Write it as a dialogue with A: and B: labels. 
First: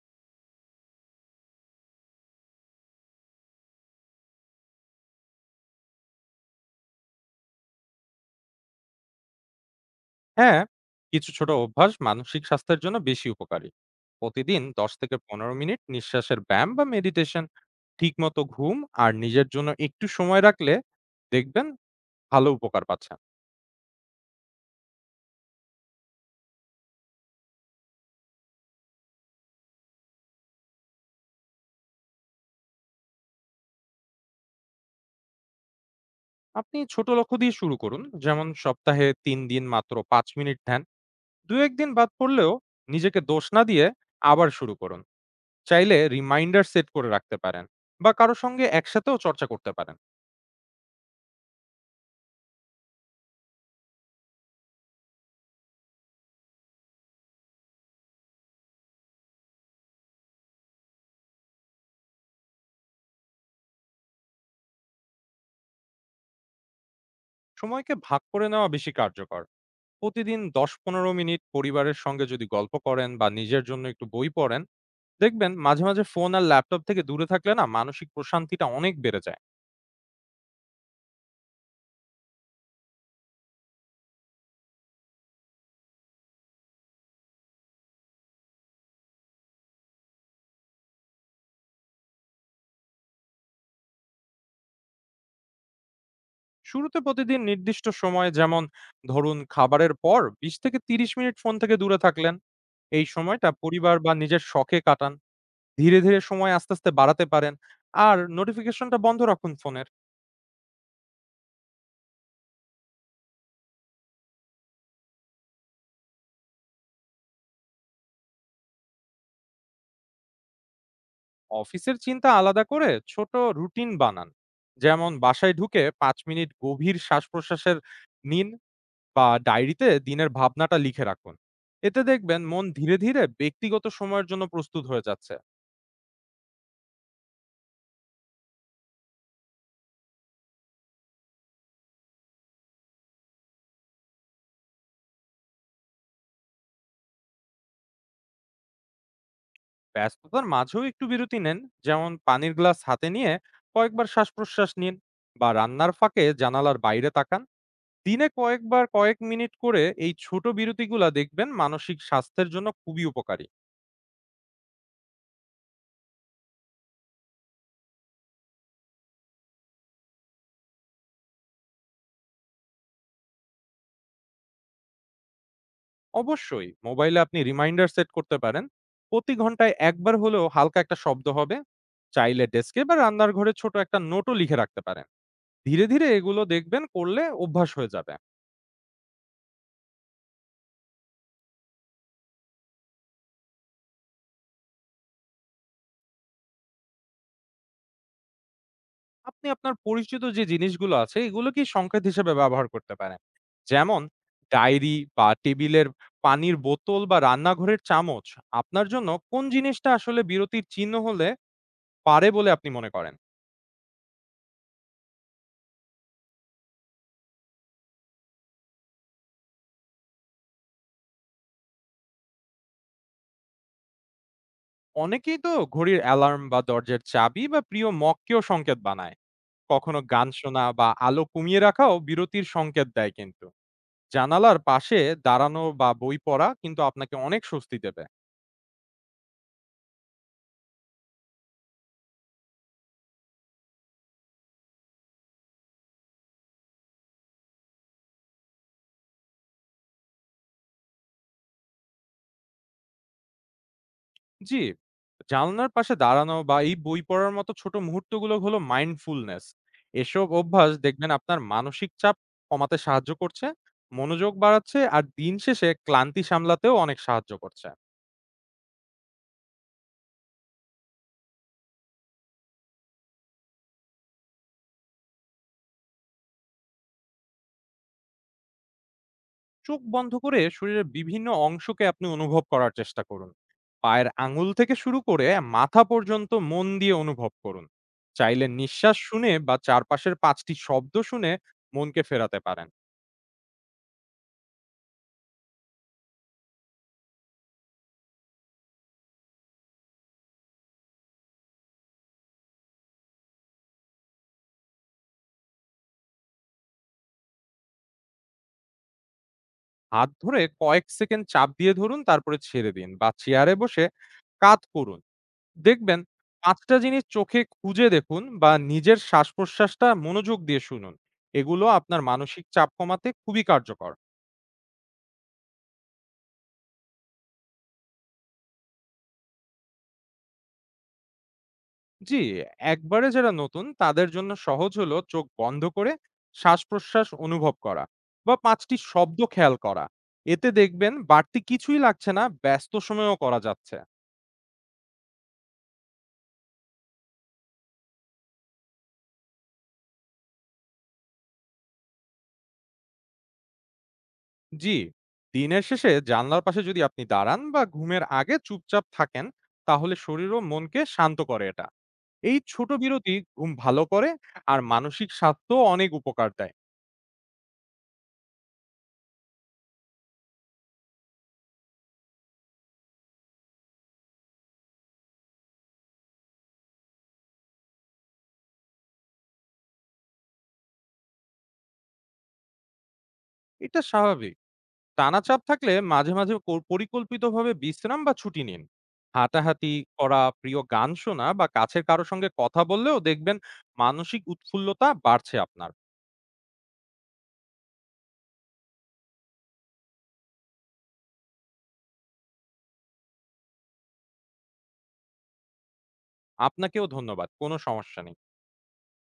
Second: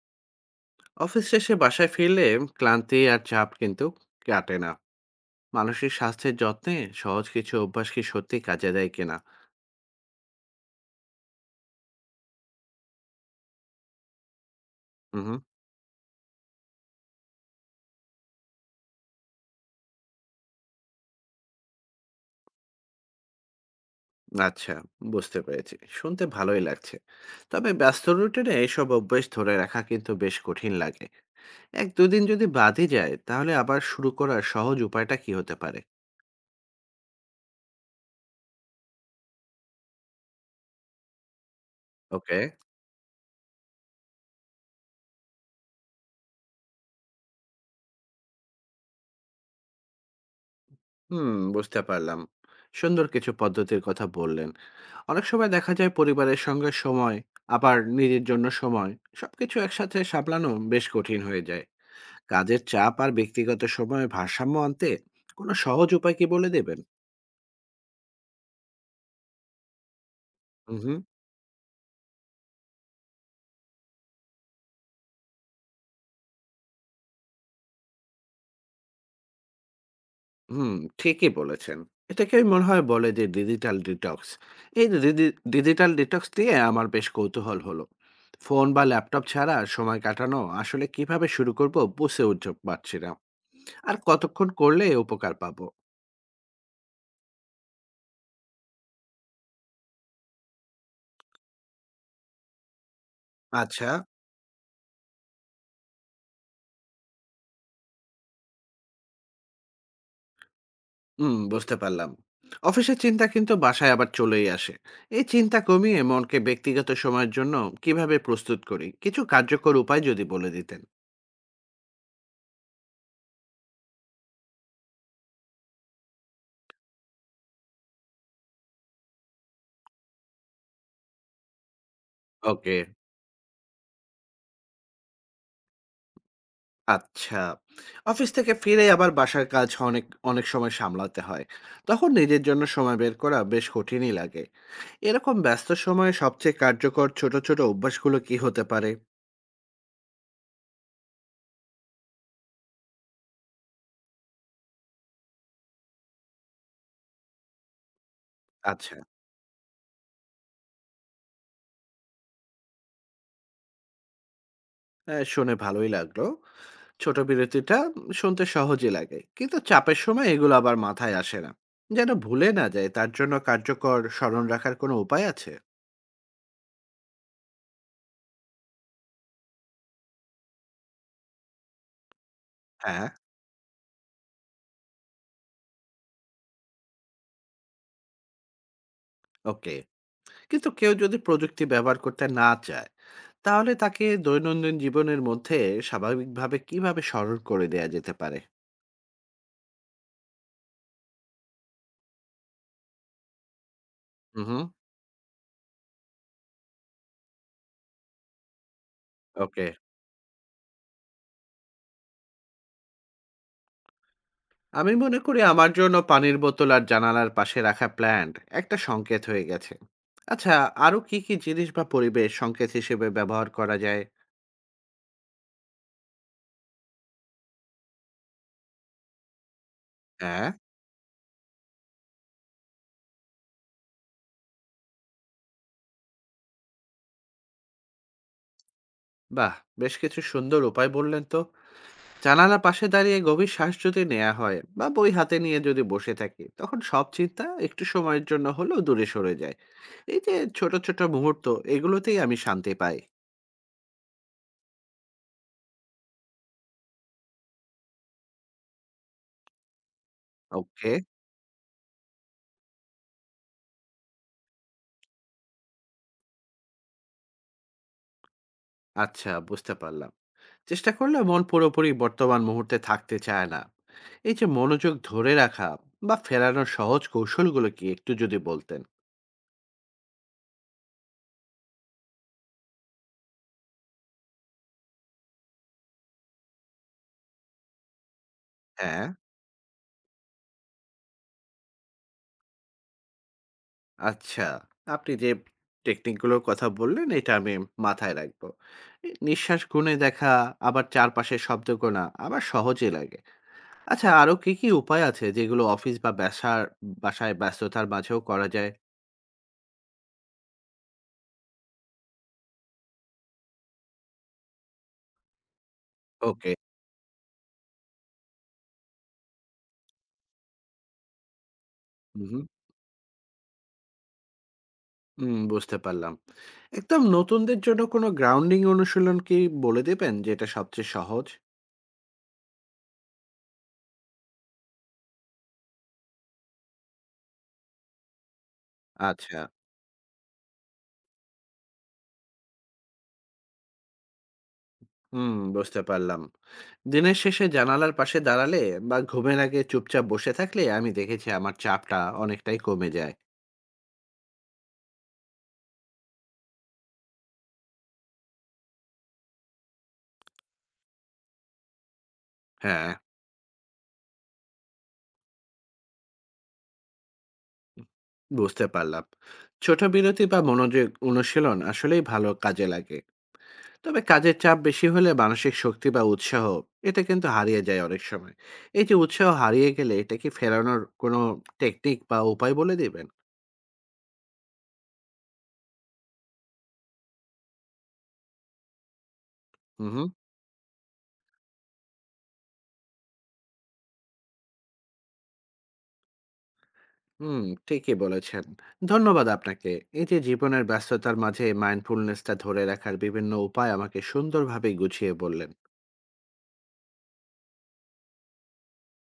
A: Office শেষে বাসায় ফিরলে ক্লান্তি আর চাপ কিন্তু কাটে না। মানসিক স্বাস্থ্যের যত্নে সহজ কিছু অভ্যাস কি সত্যি কাজে দেয় কিনা?
B: হ্যাঁ, কিছু ছোট অভ্যাস মানসিক স্বাস্থ্যের জন্য বেশি উপকারী। প্রতিদিন দশ থেকে
A: হুম।
B: পনেরো মিনিট নিঃশ্বাসের ব্যায়াম বা মেডিটেশন, ঠিকমতো ঘুম আর নিজের জন্য একটু সময় রাখলে দেখবেন ভালো উপকার পাচ্ছেন।
A: আচ্ছা, বুঝতে পেরেছি, শুনতে ভালোই লাগছে। তবে ব্যস্ত রুটিনে এইসব অভ্যাস ধরে রাখা কিন্তু বেশ কঠিন লাগে। এক দুদিন যদি বাদই যায়, তাহলে আবার শুরু করার সহজ উপায়টা কি হতে পারে?
B: আপনি ছোট লক্ষ্য দিয়ে শুরু করুন, যেমন সপ্তাহে তিন দিন মাত্র 5 মিনিট ধ্যান। দু একদিন বাদ
A: ওকে।
B: পড়লেও নিজেকে দোষ না দিয়ে আবার শুরু করুন। চাইলে রিমাইন্ডার সেট করে রাখতে পারেন বা কারো সঙ্গে একসাথেও চর্চা করতে পারেন।
A: হুম, বুঝতে পারলাম। সুন্দর কিছু পদ্ধতির কথা বললেন। অনেক সময় দেখা যায় পরিবারের সঙ্গে সময়, আবার নিজের জন্য সময়, সবকিছু একসাথে সামলানো বেশ কঠিন হয়ে যায়। কাজের চাপ আর ব্যক্তিগত সময়ে ভারসাম্য আনতে কোনো সহজ উপায় কি বলে দেবেন?
B: সময়কে ভাগ করে নেওয়া বেশি কার্যকর। প্রতিদিন
A: হুম।
B: 10-15 মিনিট পরিবারের সঙ্গে যদি গল্প করেন বা নিজের জন্য একটু বই পড়েন, দেখবেন মাঝে মাঝে ফোন আর ল্যাপটপ থেকে দূরে থাকলে না মানসিক প্রশান্তিটা অনেক বেড়ে যায়।
A: হুম, ঠিকই বলেছেন। এটাকেই মনে হয় বলে যে ডিজিটাল ডিটক্স। এই ডিজিটাল ডিটক্স দিয়ে আমার বেশ কৌতূহল হলো। ফোন বা ল্যাপটপ ছাড়া সময় কাটানো আসলে কিভাবে শুরু করব বুঝে উঠতে পারছি না। আর কতক্ষণ করলে উপকার পাবো?
B: শুরুতে প্রতিদিন নির্দিষ্ট সময়ে, যেমন ধরুন খাবারের পর 20-30 মিনিট ফোন থেকে দূরে থাকলেন। এই সময়টা
A: আচ্ছা।
B: পরিবার বা নিজের শখে কাটান। ধীরে ধীরে সময় আস্তে আস্তে বাড়াতে পারেন। আর নোটিফিকেশনটা বন্ধ রাখুন ফোনের।
A: হুম, বুঝতে পারলাম। অফিসের চিন্তা কিন্তু বাসায় আবার চলেই আসে। এই চিন্তা কমিয়ে মনকে ব্যক্তিগত সময়ের জন্য কিভাবে প্রস্তুত করি, কিছু কার্যকর উপায় যদি বলে দিতেন।
B: অফিসের চিন্তা আলাদা করে ছোট রুটিন বানান। যেমন বাসায় ঢুকে ৫ মিনিট গভীর শ্বাসপ্রশ্বাসের নিন। বা ডায়েরিতে দিনের ভাবনাটা লিখে রাখুন। এতে দেখবেন মন
A: ওকে।
B: ধীরে ধীরে ব্যক্তিগত সময়ের জন্য প্রস্তুত হয়ে যাচ্ছে।
A: আচ্ছা, অফিস থেকে ফিরে আবার বাসার কাজ অনেক, অনেক সময় সামলাতে হয়। তখন নিজের জন্য সময় বের করা বেশ কঠিনই লাগে। এরকম ব্যস্ত সময়ে সবচেয়ে কার্যকর ছোট ছোট অভ্যাসগুলো কি হতে পারে?
B: ব্যস্ততার মাঝেও একটু বিরতি নেন। যেমন পানির গ্লাস হাতে নিয়ে কয়েকবার শ্বাস প্রশ্বাস নিন, বা রান্নার ফাঁকে জানালার বাইরে তাকান। দিনে কয়েকবার
A: আচ্ছা।
B: কয়েক মিনিট করে এই ছোট বিরতিগুলা দেখবেন মানসিক স্বাস্থ্যের জন্য খুবই উপকারী।
A: শুনে ভালোই লাগলো। ছোট বিরতিটা শুনতে সহজই লাগে, কিন্তু চাপের সময় এগুলো আবার মাথায় আসে না। যেন ভুলে না যায় তার জন্য কার্যকর স্মরণ রাখার কোনো উপায় আছে?
B: অবশ্যই, মোবাইলে আপনি রিমাইন্ডার সেট করতে পারেন। প্রতি ঘন্টায় একবার হলেও হালকা একটা শব্দ হবে। চাইলে ডেস্কে বা
A: হ্যাঁ।
B: রান্নার ঘরে ছোট একটা নোটও লিখে রাখতে পারেন। ধীরে ধীরে এগুলো দেখবেন করলে অভ্যাস হয়ে যাবে।
A: ওকে। কিন্তু কেউ যদি প্রযুক্তি ব্যবহার করতে না চায়, তাহলে তাকে দৈনন্দিন জীবনের মধ্যে স্বাভাবিকভাবে কিভাবে স্মরণ করে দেয়া যেতে পারে?
B: আপনি আপনার পরিচিত যে জিনিসগুলো আছে এগুলোকেই সংকেত হিসেবে ব্যবহার করতে পারেন। যেমন
A: হুম।
B: ডায়েরি বা টেবিলের পানির বোতল বা রান্নাঘরের চামচ। আপনার জন্য কোন
A: ওকে।
B: জিনিসটা আসলে বিরতির চিহ্ন হলে পারে বলে আপনি মনে করেন?
A: আমি মনে করি আমার জন্য পানির বোতল আর জানালার পাশে রাখা প্ল্যান্ট একটা সংকেত হয়ে গেছে। আচ্ছা, আরো কি কি জিনিস বা পরিবেশ সংকেত হিসেবে ব্যবহার করা যায়?
B: অনেকেই তো ঘড়ির অ্যালার্ম বা দরজার চাবি বা প্রিয় মগকেও সংকেত বানায়। কখনো গান
A: হ্যাঁ।
B: শোনা বা আলো কমিয়ে রাখাও বিরতির সংকেত দেয় কিন্তু। জানালার পাশে দাঁড়ানো বা বই পড়া কিন্তু আপনাকে অনেক স্বস্তি দেবে।
A: বাহ! বেশ কিছু সুন্দর উপায় বললেন তো। জানালার পাশে দাঁড়িয়ে গভীর শ্বাস যদি নেয়া হয় বা বই হাতে নিয়ে যদি বসে থাকি, তখন সব চিন্তা একটু সময়ের জন্য হলেও দূরে সরে যায়। এই যে ছোট, ছোট মুহূর্ত, এগুলোতেই আমি শান্তি পাই।
B: জি, জানলার পাশে দাঁড়ানো বা এই বই পড়ার মতো ছোট মুহূর্তগুলো হলো মাইন্ডফুলনেস। এসব অভ্যাস
A: ওকে।
B: দেখবেন আপনার মানসিক চাপ কমাতে সাহায্য করছে, মনোযোগ বাড়াচ্ছে আর দিন শেষে ক্লান্তি সামলাতেও অনেক সাহায্য করছে।
A: আচ্ছা, বুঝতে পারলাম। চেষ্টা করলে মন পুরোপুরি বর্তমান মুহূর্তে থাকতে চায় না। এই যে মনোযোগ ধরে রাখা বা ফেরানোর সহজ কৌশলগুলো কি একটু যদি বলতেন?
B: চোখ বন্ধ করে শরীরের বিভিন্ন অংশকে আপনি অনুভব করার চেষ্টা করুন। পায়ের আঙুল থেকে শুরু করে মাথা পর্যন্ত মন দিয়ে অনুভব করুন। চাইলে নিঃশ্বাস
A: হ্যাঁ।
B: শুনে বা চারপাশের পাঁচটি শব্দ শুনে মনকে ফেরাতে পারেন।
A: আচ্ছা, আপনি যে টেকনিক গুলোর কথা বললেন এটা আমি মাথায় রাখবো। এ নিঃশ্বাস গুণে দেখা, আবার চারপাশের শব্দ গোনা আমার সহজই লাগে। আচ্ছা, আরো কি, কি উপায় আছে যেগুলো অফিস বা বাসায় ব্যস্ততার মাঝেও করা যায়?
B: হাত ধরে কয়েক সেকেন্ড চাপ দিয়ে ধরুন, তারপরে ছেড়ে দিন, বা চেয়ারে বসে কাত করুন। দেখবেন
A: ওকে।
B: ৫ টা জিনিস চোখে খুঁজে দেখুন বা নিজের শ্বাস-প্রশ্বাসটা মনোযোগ দিয়ে শুনুন। এগুলো আপনার
A: হু।
B: মানসিক চাপ কমাতে খুবই কার্যকর।
A: হুম, বুঝতে পারলাম। একদম নতুনদের জন্য কোনো গ্রাউন্ডিং অনুশীলন কি বলে দেবেন যেটা সবচেয়ে সহজ?
B: জি, একবারে যারা নতুন তাদের জন্য সহজ হলো চোখ বন্ধ করে শ্বাস-প্রশ্বাস অনুভব করা বা ৫ টি শব্দ
A: আচ্ছা।
B: খেয়াল করা। এতে দেখবেন বাড়তি কিছুই লাগছে না, ব্যস্ত সময়েও করা যাচ্ছে।
A: হুম, বুঝতে পারলাম। দিনের শেষে জানালার পাশে দাঁড়ালে বা ঘুমের আগে চুপচাপ বসে থাকলে আমি দেখেছি আমার চাপটা অনেকটাই কমে যায়।
B: জি, দিনের শেষে জানলার পাশে যদি আপনি দাঁড়ান বা ঘুমের আগে চুপচাপ থাকেন, তাহলে শরীর ও মনকে শান্ত করে এটা। এই ছোট
A: হ্যাঁ।
B: বিরতি ঘুম ভালো করে আর মানসিক স্বাস্থ্য অনেক উপকার দেয়।
A: বুঝতে পারলাম, ছোট বিরতি বা মনোযোগ অনুশীলন আসলেই ভালো কাজে লাগে। তবে কাজের চাপ বেশি হলে মানসিক শক্তি বা উৎসাহ এটা কিন্তু হারিয়ে যায় অনেক সময়। এই যে উৎসাহ হারিয়ে গেলে এটা কি ফেরানোর কোনো টেকনিক বা উপায় বলে দিবেন?
B: এটা স্বাভাবিক। টানা চাপ থাকলে মাঝে মাঝে পরিকল্পিতভাবে বিশ্রাম বা ছুটি নিন। হাঁটাহাঁটি
A: হুম।
B: করা, প্রিয় গান শোনা বা কাছের কারো সঙ্গে কথা বললেও দেখবেন মানসিক উৎফুল্লতা বাড়ছে আপনার।
A: হুম, ঠিকই বলেছেন। ধন্যবাদ আপনাকে। এই যে জীবনের ব্যস্ততার মাঝে মাইন্ডফুলনেসটা ধরে রাখার বিভিন্ন উপায় আমাকে সুন্দরভাবে গুছিয়ে বললেন।
B: আপনাকেও ধন্যবাদ, কোনো সমস্যা নেই।